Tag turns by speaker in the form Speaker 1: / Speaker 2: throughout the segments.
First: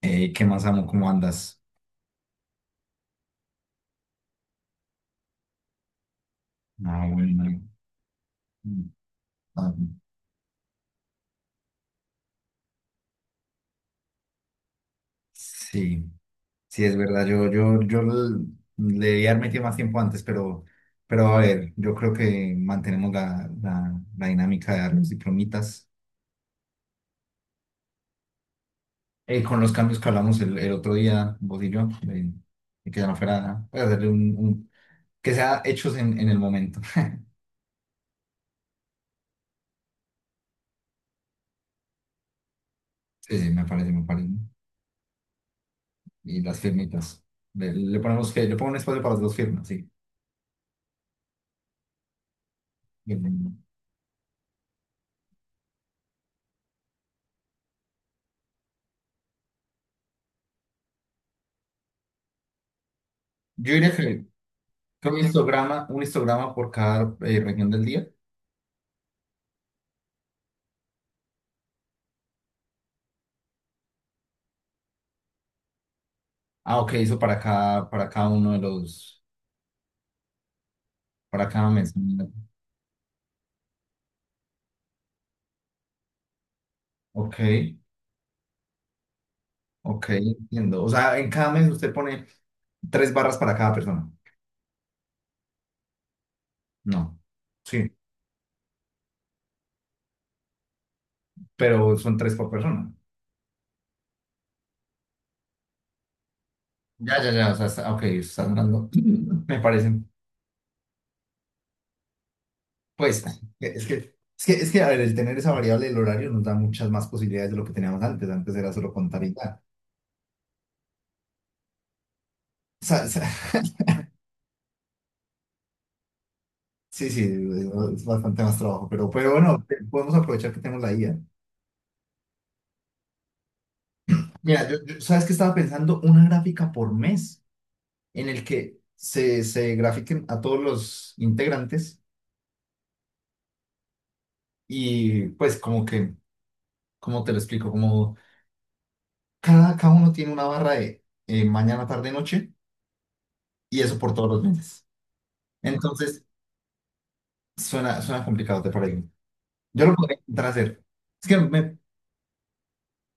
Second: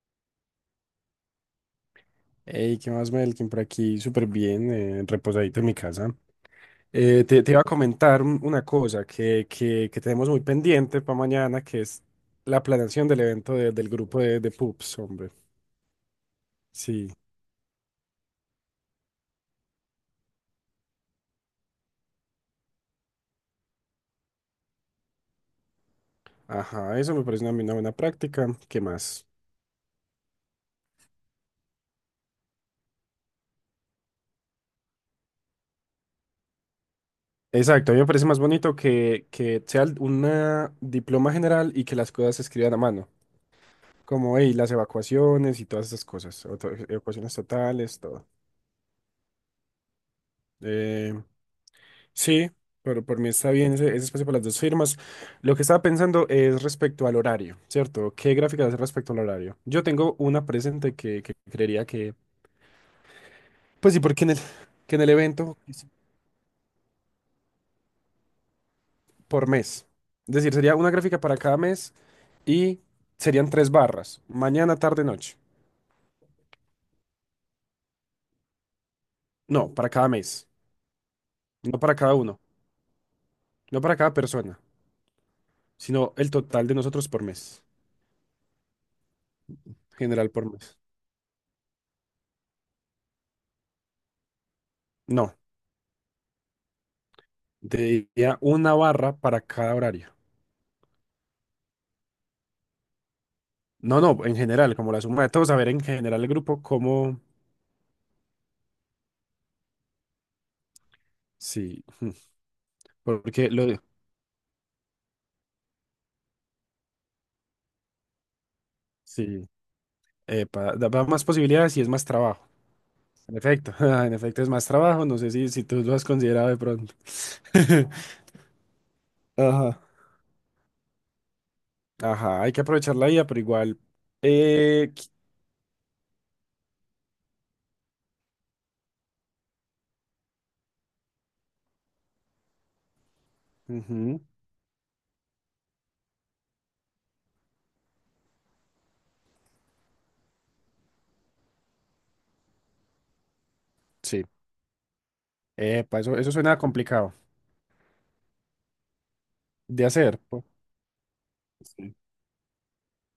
Speaker 1: ¿Qué más amo? ¿Cómo andas?
Speaker 2: Hey, ¿qué más, Melkin? Por aquí, súper bien, reposadito en mi casa.
Speaker 1: Ah,
Speaker 2: Te
Speaker 1: bueno.
Speaker 2: iba a comentar una
Speaker 1: Mm.
Speaker 2: cosa que,
Speaker 1: Ah,
Speaker 2: que, que tenemos muy pendiente para mañana, que es la planeación del evento del grupo de pups, hombre.
Speaker 1: sí, sí, es
Speaker 2: Sí,
Speaker 1: verdad. Yo l- le debía haber metido más tiempo antes, pero a ver, yo creo que mantenemos la dinámica de dar los diplomitas.
Speaker 2: ajá, eso me parece una buena práctica. ¿Qué más?
Speaker 1: Con los cambios que hablamos el otro día, vos y yo, de que ya no fuera, nada, pues, hacerle un- que sea hechos en el momento.
Speaker 2: Exacto, a mí me parece más bonito que sea un diploma general y que las cosas se escriban a mano,
Speaker 1: Sí, sí, me parece.
Speaker 2: como hey, las evacuaciones y todas esas
Speaker 1: Y
Speaker 2: cosas, o
Speaker 1: las firmitas.
Speaker 2: evacuaciones
Speaker 1: Le
Speaker 2: totales, todo.
Speaker 1: ponemos que, le pongo un espacio para las dos firmas, sí.
Speaker 2: Eh, Sí, pero
Speaker 1: Bien,
Speaker 2: por mí
Speaker 1: bien,
Speaker 2: está
Speaker 1: bien.
Speaker 2: bien ese, ese espacio para las dos firmas. Lo que estaba pensando es respecto al horario, ¿cierto? ¿Qué gráfica hacer respecto al horario? Yo tengo una presente que creería que,
Speaker 1: Yo diría
Speaker 2: pues sí, porque
Speaker 1: que
Speaker 2: en que en el
Speaker 1: creo
Speaker 2: evento es
Speaker 1: un histograma por cada región del día.
Speaker 2: por mes. Es decir, sería una gráfica para cada mes y serían tres barras, mañana, tarde, noche.
Speaker 1: Ah, ok, eso para cada uno de los,
Speaker 2: No, para cada mes,
Speaker 1: para cada
Speaker 2: no
Speaker 1: mes.
Speaker 2: para cada uno, no para cada persona, sino el total de nosotros por
Speaker 1: Ok,
Speaker 2: mes,
Speaker 1: ok,
Speaker 2: general por mes.
Speaker 1: entiendo. O sea, en cada mes usted pone tres barras para cada persona.
Speaker 2: No,
Speaker 1: No, sí,
Speaker 2: diría una barra para cada horario.
Speaker 1: pero son tres por persona.
Speaker 2: No, no, en general, como la suma de todos, a ver en general el grupo cómo,
Speaker 1: Ya, ya, ya, o sea, está- ok, está hablando. Me parece,
Speaker 2: sí,
Speaker 1: pues,
Speaker 2: porque lo,
Speaker 1: es que, es que, a ver, el tener esa variable del horario nos da muchas más posibilidades de lo que teníamos antes. Antes era solo contar y
Speaker 2: sí,
Speaker 1: ya.
Speaker 2: epa, da, da más posibilidades y es más trabajo.
Speaker 1: O sea,
Speaker 2: En efecto, en efecto es más trabajo, no sé si tú lo has considerado de pronto.
Speaker 1: sí, sí, es bastante más trabajo, pero bueno,
Speaker 2: Ajá.
Speaker 1: te- podemos aprovechar que tenemos la IA.
Speaker 2: Ajá, hay que aprovechar la IA, pero igual,
Speaker 1: Mira,
Speaker 2: eh, qui-
Speaker 1: sabes que estaba pensando una gráfica por mes en el que se grafiquen a todos los integrantes
Speaker 2: ujú,
Speaker 1: y pues como que, ¿cómo te lo explico? Como cada uno tiene una barra de mañana, tarde, noche y eso por
Speaker 2: sí,
Speaker 1: todos los meses.
Speaker 2: epa, eso,
Speaker 1: Entonces,
Speaker 2: eso suena complicado
Speaker 1: suena complicado, ¿te parece?
Speaker 2: de
Speaker 1: Yo lo podría
Speaker 2: hacer.
Speaker 1: intentar hacer. Es que me,
Speaker 2: Sí,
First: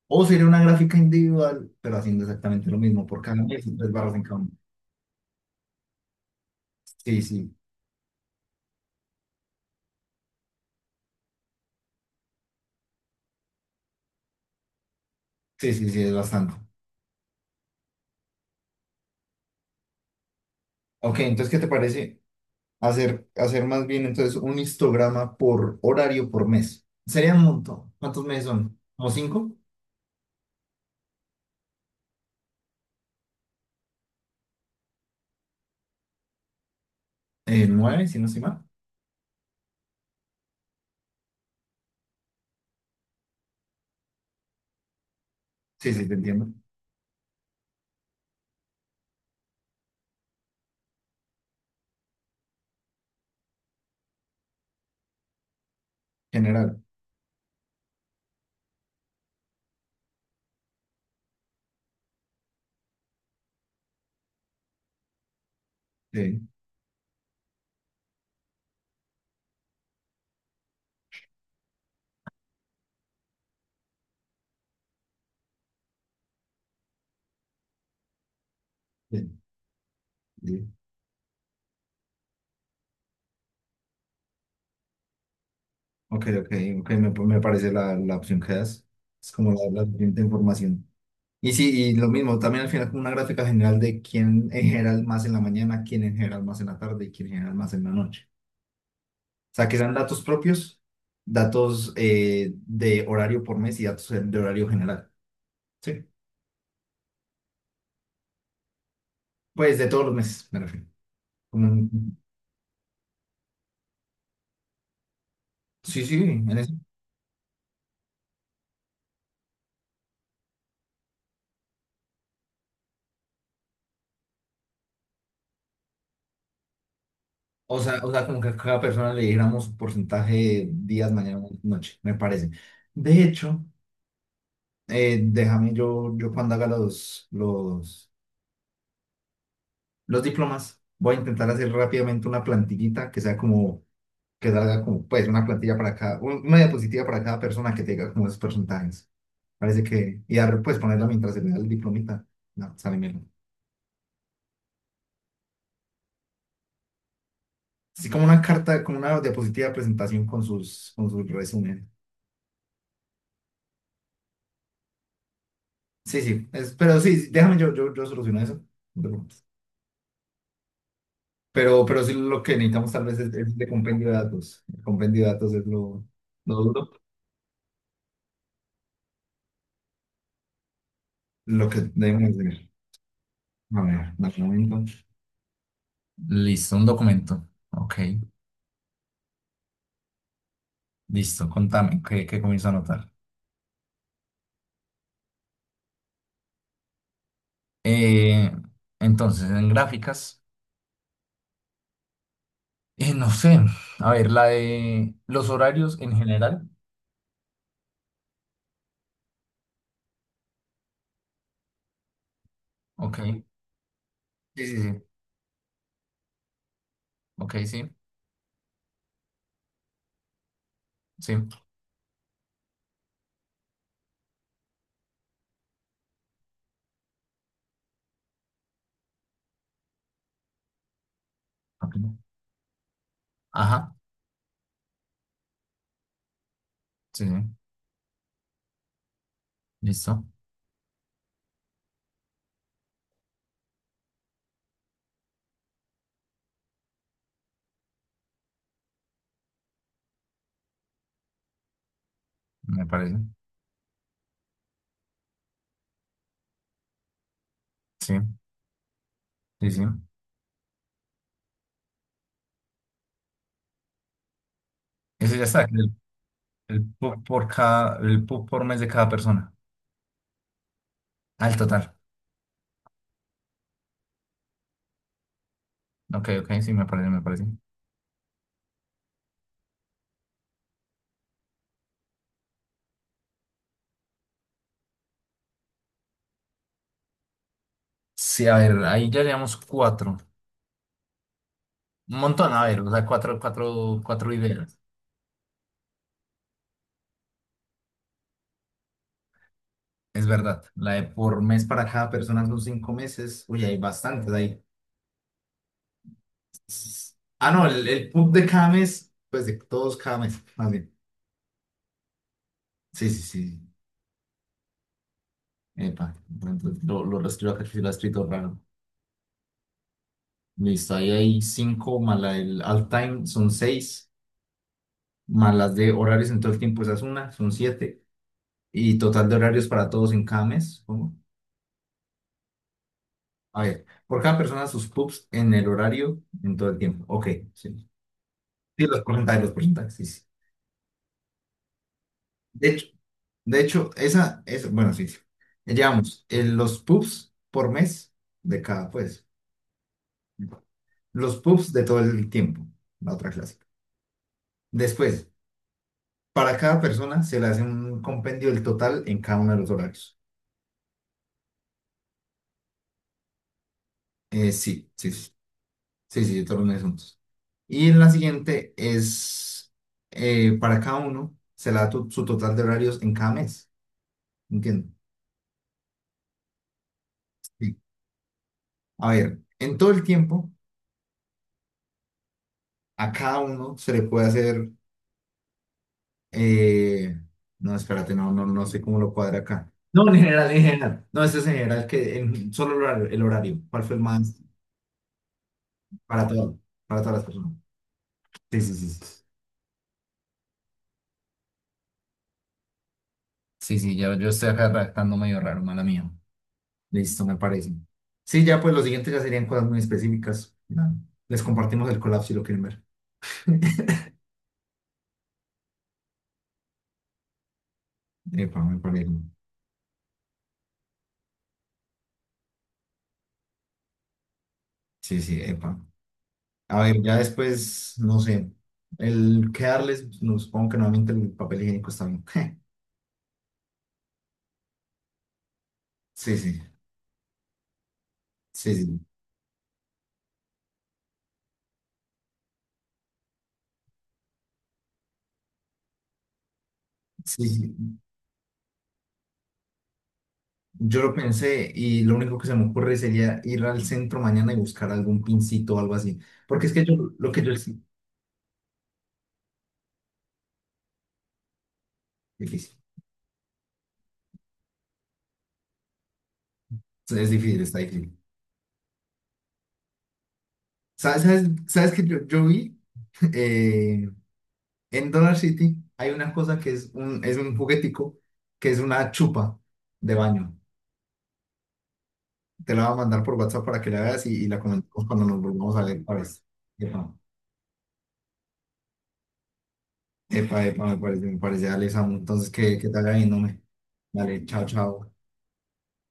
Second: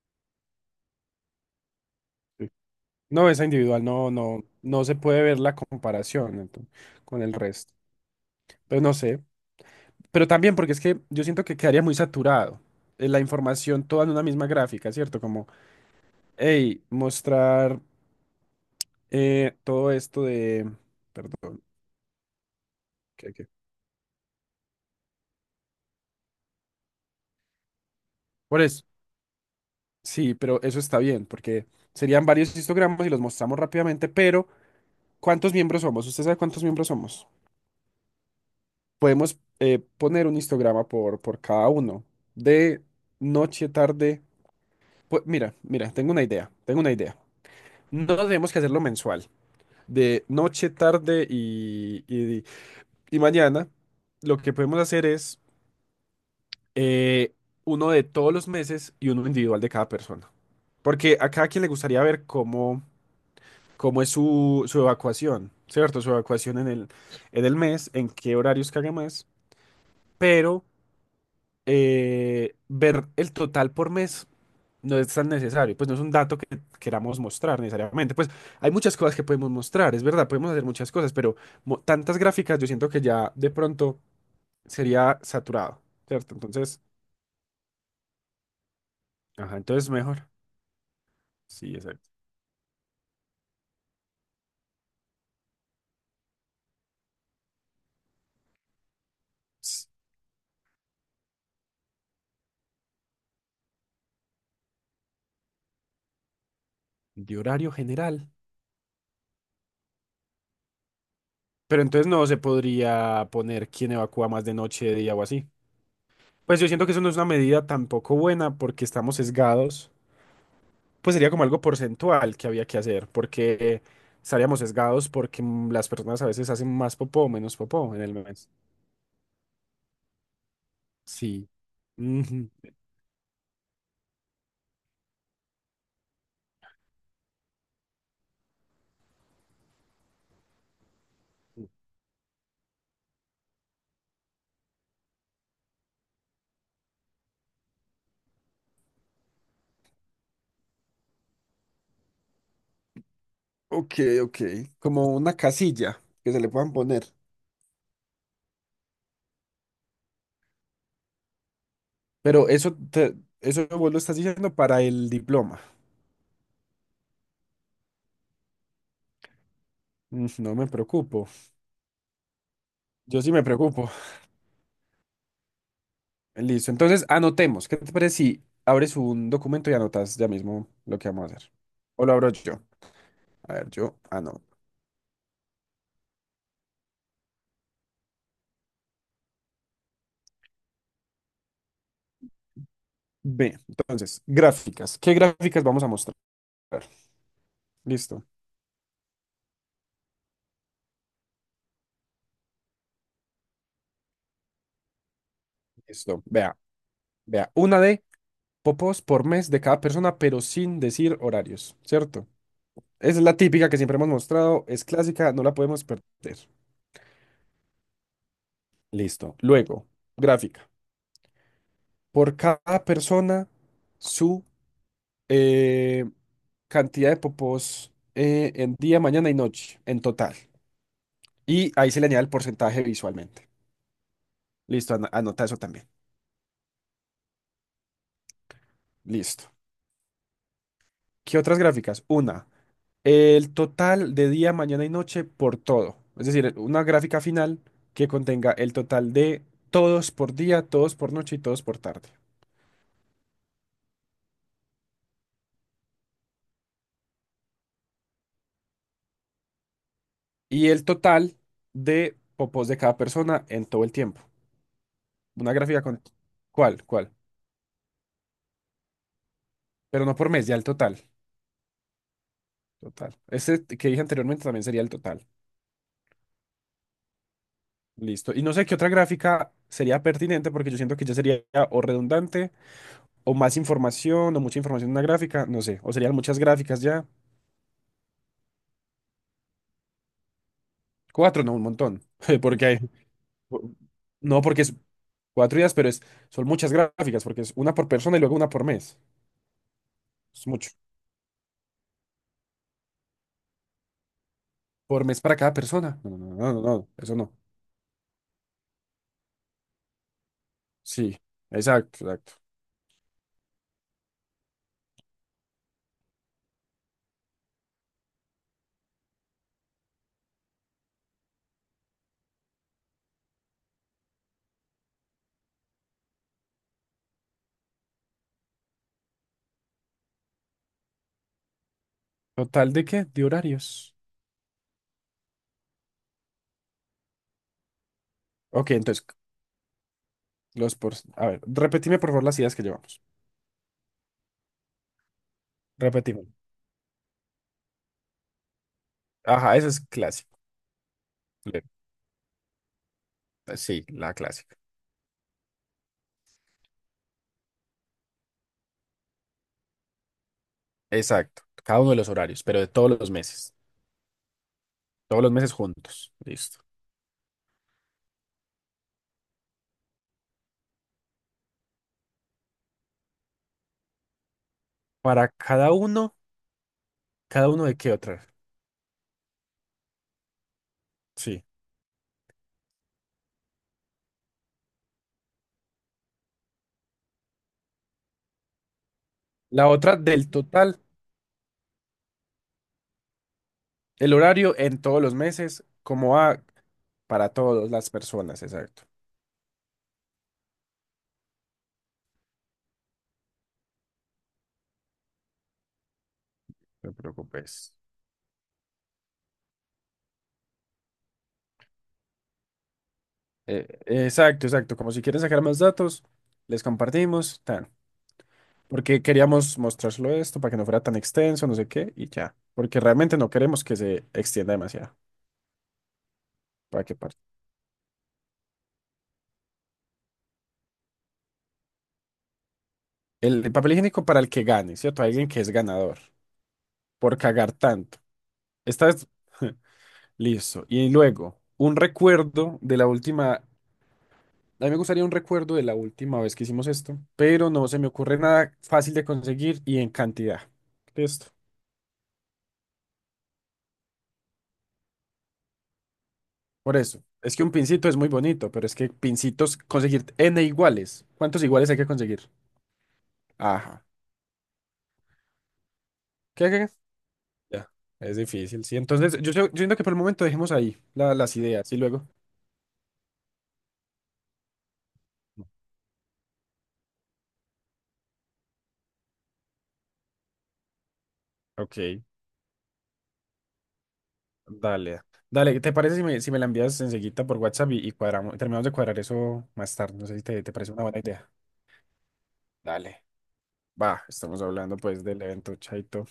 Speaker 1: o sería una gráfica individual, pero haciendo
Speaker 2: sí.
Speaker 1: exactamente lo mismo por
Speaker 2: No,
Speaker 1: cada
Speaker 2: esa
Speaker 1: mes,
Speaker 2: individual
Speaker 1: tres
Speaker 2: no,
Speaker 1: barras en cada
Speaker 2: no,
Speaker 1: uno.
Speaker 2: no se puede ver la comparación
Speaker 1: Sí,
Speaker 2: con el
Speaker 1: sí,
Speaker 2: resto. Pero no sé. Pero también porque es que yo siento que quedaría muy saturado la información toda en una misma gráfica, ¿cierto? Como,
Speaker 1: sí, sí, sí, es bastante.
Speaker 2: hey, mostrar todo esto de...
Speaker 1: Ok, entonces, ¿qué
Speaker 2: Perdón,
Speaker 1: te parece hacer,
Speaker 2: ¿qué?
Speaker 1: hacer más bien entonces un histograma por horario por mes? Sería un montón. ¿Cuántos meses
Speaker 2: Por
Speaker 1: son?
Speaker 2: eso,
Speaker 1: ¿Como cinco?
Speaker 2: sí, pero eso está bien, porque serían varios histogramas y los mostramos rápidamente, pero ¿cuántos miembros somos? ¿Usted sabe cuántos miembros somos?
Speaker 1: ¿Nueve, si no estoy mal?
Speaker 2: Podemos poner un histograma por cada uno, de noche, tarde. Pues, mira, mira,
Speaker 1: Sí, sí,
Speaker 2: tengo
Speaker 1: te
Speaker 2: una
Speaker 1: entiendo.
Speaker 2: idea, tengo una idea. No tenemos que hacerlo mensual. De noche, tarde y mañana, lo que podemos hacer es
Speaker 1: General.
Speaker 2: eh, uno de todos los meses y uno individual de cada persona. Porque a cada quien le gustaría ver cómo, cómo es su, su evacuación, ¿cierto? Su
Speaker 1: Sí,
Speaker 2: evacuación en el mes, en qué horarios caga más, pero ver el total por mes no es tan necesario, pues no es un dato que queramos mostrar necesariamente. Pues hay muchas cosas que
Speaker 1: sí,
Speaker 2: podemos mostrar, es verdad, podemos hacer
Speaker 1: sí.
Speaker 2: muchas cosas, pero tantas gráficas yo siento que ya de pronto sería saturado,
Speaker 1: Ok,
Speaker 2: ¿cierto?
Speaker 1: ok,
Speaker 2: Entonces,
Speaker 1: ok, me parece la opción que das. Es como
Speaker 2: ajá,
Speaker 1: la,
Speaker 2: entonces
Speaker 1: la siguiente
Speaker 2: mejor.
Speaker 1: información. Y sí,
Speaker 2: Sí,
Speaker 1: y lo
Speaker 2: exacto.
Speaker 1: mismo, también al final como una gráfica general de quién en general más en la mañana, quién en general más en la tarde y quién en general más en la noche. O sea, que
Speaker 2: S-
Speaker 1: sean datos propios, datos de horario por mes y datos de horario general. Sí.
Speaker 2: De horario general.
Speaker 1: Pues de todos los meses, me refiero. Como
Speaker 2: Pero entonces
Speaker 1: un-
Speaker 2: no se podría poner quién evacúa más de noche, de día o así.
Speaker 1: sí, sí, en
Speaker 2: Pues yo
Speaker 1: eso.
Speaker 2: siento que eso no es una medida tampoco buena porque estamos sesgados, pues sería como algo porcentual que había que hacer, porque estaríamos sesgados porque las personas a veces hacen más popó o menos popó en
Speaker 1: O
Speaker 2: el
Speaker 1: sea, como que
Speaker 2: mes.
Speaker 1: a cada persona le diéramos un porcentaje de días, mañana,
Speaker 2: Sí.
Speaker 1: noche, me parece.
Speaker 2: Ujú.
Speaker 1: De hecho, déjame yo cuando haga los diplomas, voy a intentar hacer rápidamente una plantillita que sea como que salga como, pues, una plantilla para cada, un- una diapositiva para cada persona que tenga como esos porcentajes. Parece que, y dar, pues, ponerla mientras se le da el diplomita. No, sale bien.
Speaker 2: Ok, ok. Como una casilla que se le puedan poner.
Speaker 1: Así como una carta, como una diapositiva de presentación con sus resumen.
Speaker 2: Pero eso, eso vos lo estás diciendo para el diploma.
Speaker 1: Sí, sí, es- pero sí, déjame yo soluciono eso. No te preocupes.
Speaker 2: Mm, no me preocupo.
Speaker 1: Pero sí lo que necesitamos tal vez
Speaker 2: Yo sí
Speaker 1: es,
Speaker 2: me
Speaker 1: es de
Speaker 2: preocupo.
Speaker 1: compendio de datos. El compendio de datos es lo
Speaker 2: Listo.
Speaker 1: duro,
Speaker 2: Entonces, anotemos. ¿Qué te parece si abres un documento y anotas ya mismo lo que vamos a hacer?
Speaker 1: lo que
Speaker 2: O lo
Speaker 1: debemos
Speaker 2: abro yo.
Speaker 1: hacer.
Speaker 2: A ver,
Speaker 1: A
Speaker 2: yo
Speaker 1: ver, dame
Speaker 2: anoto.
Speaker 1: un momento. Listo, un documento. Ok, listo, contame, que comienzo a anotar.
Speaker 2: Ve, entonces, gráficas. ¿Qué gráficas vamos a mostrar? Listo,
Speaker 1: Eh, entonces, en gráficas, no sé, a ver, la de los horarios en
Speaker 2: listo. Vea,
Speaker 1: general,
Speaker 2: vea. Una de popos por mes de cada persona, pero sin decir horarios, ¿cierto?
Speaker 1: ok,
Speaker 2: Esa es la
Speaker 1: sí,
Speaker 2: típica que siempre hemos mostrado,
Speaker 1: sí,
Speaker 2: es
Speaker 1: sí,
Speaker 2: clásica, no la podemos perder.
Speaker 1: ok, sí,
Speaker 2: Listo. Luego, gráfica.
Speaker 1: sí,
Speaker 2: Por cada persona, su eh, cantidad de popos en día, mañana y noche, en total. Y ahí
Speaker 1: ok,
Speaker 2: se le añade el porcentaje visualmente.
Speaker 1: ajá,
Speaker 2: Listo, anota eso también.
Speaker 1: sí, sí,
Speaker 2: Listo.
Speaker 1: listo,
Speaker 2: ¿Qué otras gráficas? Una. El total de día, mañana y noche por todo. Es decir, una gráfica final que contenga el total de todos por día, todos por noche y todos por tarde.
Speaker 1: me parece, sí, sí, sí,
Speaker 2: Y el total de popos de cada persona en todo el tiempo.
Speaker 1: ese ya
Speaker 2: Una
Speaker 1: está,
Speaker 2: gráfica con... ¿Cuál?
Speaker 1: el
Speaker 2: ¿Cuál?
Speaker 1: PUB por cada, el PUB por mes de cada persona,
Speaker 2: Pero no por mes, ya el total.
Speaker 1: al total,
Speaker 2: Total. Este que dije anteriormente también sería el total.
Speaker 1: ok, ok, sí, me parece,
Speaker 2: Listo. Y no sé qué otra gráfica sería pertinente porque yo siento que ya sería o redundante o más información o mucha información en una gráfica, no sé. O serían muchas gráficas ya.
Speaker 1: sí, a ver, ahí ya llevamos cuatro,
Speaker 2: Cuatro, no, un montón.
Speaker 1: un montón, a
Speaker 2: Porque
Speaker 1: ver,
Speaker 2: hay.
Speaker 1: o sea, cuatro
Speaker 2: No, porque es
Speaker 1: ideas.
Speaker 2: cuatro días, pero es, son muchas gráficas, porque es una por persona y luego una por mes.
Speaker 1: Es
Speaker 2: Es
Speaker 1: verdad,
Speaker 2: mucho.
Speaker 1: la de por mes para cada persona son cinco meses. Uy, hay bastantes ahí.
Speaker 2: Por mes para cada persona. No, no, no, no, no, no, eso no.
Speaker 1: Ah, no, el PUB de cada mes, pues de todos cada mes, más bien.
Speaker 2: Sí, exacto, exacto.
Speaker 1: Sí, sí, sí. Epa, entonces lo reescribo acá, que lo ha escrito raro. Listo, ahí hay cinco, más la del all time son seis, más las de horarios en todo el tiempo, esa es una, son siete. Y total de horarios para todos en cada mes. ¿Cómo?
Speaker 2: ¿Total de qué? De
Speaker 1: A ver,
Speaker 2: horarios.
Speaker 1: por cada persona sus PUBs en el horario en todo el tiempo. Ok, sí.
Speaker 2: Ok,
Speaker 1: Sí,
Speaker 2: entonces,
Speaker 1: los porcentajes, sí, sí.
Speaker 2: los por. A ver, repetime por favor las ideas que
Speaker 1: De hecho,
Speaker 2: llevamos.
Speaker 1: De hecho, esa es, bueno, sí, sí. Llevamos
Speaker 2: Repetime.
Speaker 1: los pubs por mes de cada, pues,
Speaker 2: Ajá, eso es clásico.
Speaker 1: los
Speaker 2: Le-
Speaker 1: pubs de todo el tiempo, la otra clase.
Speaker 2: Sí, la clásica.
Speaker 1: Después, para cada persona se le hace un compendio del total en cada uno de los horarios.
Speaker 2: Exacto. Cada uno de los horarios, pero de todos los meses.
Speaker 1: Sí, sí,
Speaker 2: Todos
Speaker 1: sí,
Speaker 2: los meses juntos.
Speaker 1: sí, sí, todos
Speaker 2: Listo.
Speaker 1: los meses juntos. Y en la siguiente es, para cada uno se le da tu- su total de horarios en cada mes, ¿entiendes?
Speaker 2: Para ¿cada uno de
Speaker 1: Sí.
Speaker 2: qué otra?
Speaker 1: A ver, en todo el tiempo,
Speaker 2: Sí.
Speaker 1: a cada uno se le puede hacer Eh, no, espérate, no, no, no sé cómo lo cuadra
Speaker 2: La
Speaker 1: acá.
Speaker 2: otra
Speaker 1: No, en
Speaker 2: del
Speaker 1: general, en
Speaker 2: total,
Speaker 1: general. No, este es en general, que en solo el horario, el horario. ¿Cuál fue el
Speaker 2: el
Speaker 1: más
Speaker 2: horario en todos los meses, como
Speaker 1: para
Speaker 2: a
Speaker 1: todo, para todas las
Speaker 2: para
Speaker 1: personas?
Speaker 2: todas las personas,
Speaker 1: Sí, sí,
Speaker 2: exacto.
Speaker 1: sí, sí. Sí, sí, ya yo estoy acá redactando medio raro, mala mía.
Speaker 2: No te
Speaker 1: Listo, me parece.
Speaker 2: preocupes.
Speaker 1: Sí, ya pues los siguientes ya serían cosas muy específicas. Ya, les compartimos el colapso si lo quieren ver.
Speaker 2: Exacto, exacto. Como si quieren sacar más datos, les compartimos, tan.
Speaker 1: Epa, me
Speaker 2: Porque
Speaker 1: parece.
Speaker 2: queríamos mostrárselo esto para que no fuera tan extenso, no sé qué, y ya. Porque realmente no queremos que se extienda demasiado.
Speaker 1: Sí, sí, epa. A
Speaker 2: ¿Para qué
Speaker 1: ver, ya
Speaker 2: parte?
Speaker 1: después, no sé. El quedarles, no, supongo que nuevamente el papel higiénico está bien.
Speaker 2: El papel higiénico para el que gane, ¿cierto? Alguien que es ganador
Speaker 1: Sí, sí.
Speaker 2: por cagar tanto.
Speaker 1: Sí,
Speaker 2: Esta
Speaker 1: sí,
Speaker 2: es listo. Y luego, un recuerdo de la última. A mí me gustaría un recuerdo de la última vez que hicimos esto,
Speaker 1: sí,
Speaker 2: pero no se me
Speaker 1: sí.
Speaker 2: ocurre nada fácil de conseguir y en cantidad.
Speaker 1: Yo lo
Speaker 2: Listo.
Speaker 1: pensé y lo único que se me ocurre sería ir al centro mañana y buscar algún pincito o algo así. Porque es
Speaker 2: Por
Speaker 1: que yo,
Speaker 2: eso.
Speaker 1: lo
Speaker 2: Es
Speaker 1: que
Speaker 2: que un
Speaker 1: yo... sí,
Speaker 2: pincito es muy bonito, pero es que pincitos, conseguir n iguales. ¿Cuántos iguales hay que conseguir?
Speaker 1: difícil,
Speaker 2: Ajá. ¿Qué, qué?
Speaker 1: es
Speaker 2: qué?
Speaker 1: difícil,
Speaker 2: Ya.
Speaker 1: está difícil.
Speaker 2: Es difícil, sí. Entonces, yo, yo siento que por el momento dejemos ahí
Speaker 1: ¿Sabes,
Speaker 2: las
Speaker 1: sabes,
Speaker 2: ideas y
Speaker 1: sabes que
Speaker 2: luego.
Speaker 1: yo vi eh, en Dollar City hay una cosa que es un juguetico, que es una chupa de baño.
Speaker 2: Ok,
Speaker 1: Te la voy a mandar por WhatsApp para que la veas y la
Speaker 2: dale.
Speaker 1: comentemos cuando nos
Speaker 2: Dale, ¿te
Speaker 1: volvamos a
Speaker 2: parece
Speaker 1: ver.
Speaker 2: si me, si me
Speaker 1: Parece.
Speaker 2: la envías enseguida por WhatsApp y cuadramos, terminamos de cuadrar eso más tarde? No sé si te
Speaker 1: Epa,
Speaker 2: parece una
Speaker 1: epa, epa,
Speaker 2: buena idea.
Speaker 1: me parece, dale Alessandro. Entonces, que te
Speaker 2: Dale.
Speaker 1: haga bien, hombre.
Speaker 2: Bah, estamos
Speaker 1: Dale, chao,
Speaker 2: hablando pues
Speaker 1: chao.
Speaker 2: del evento Chaito.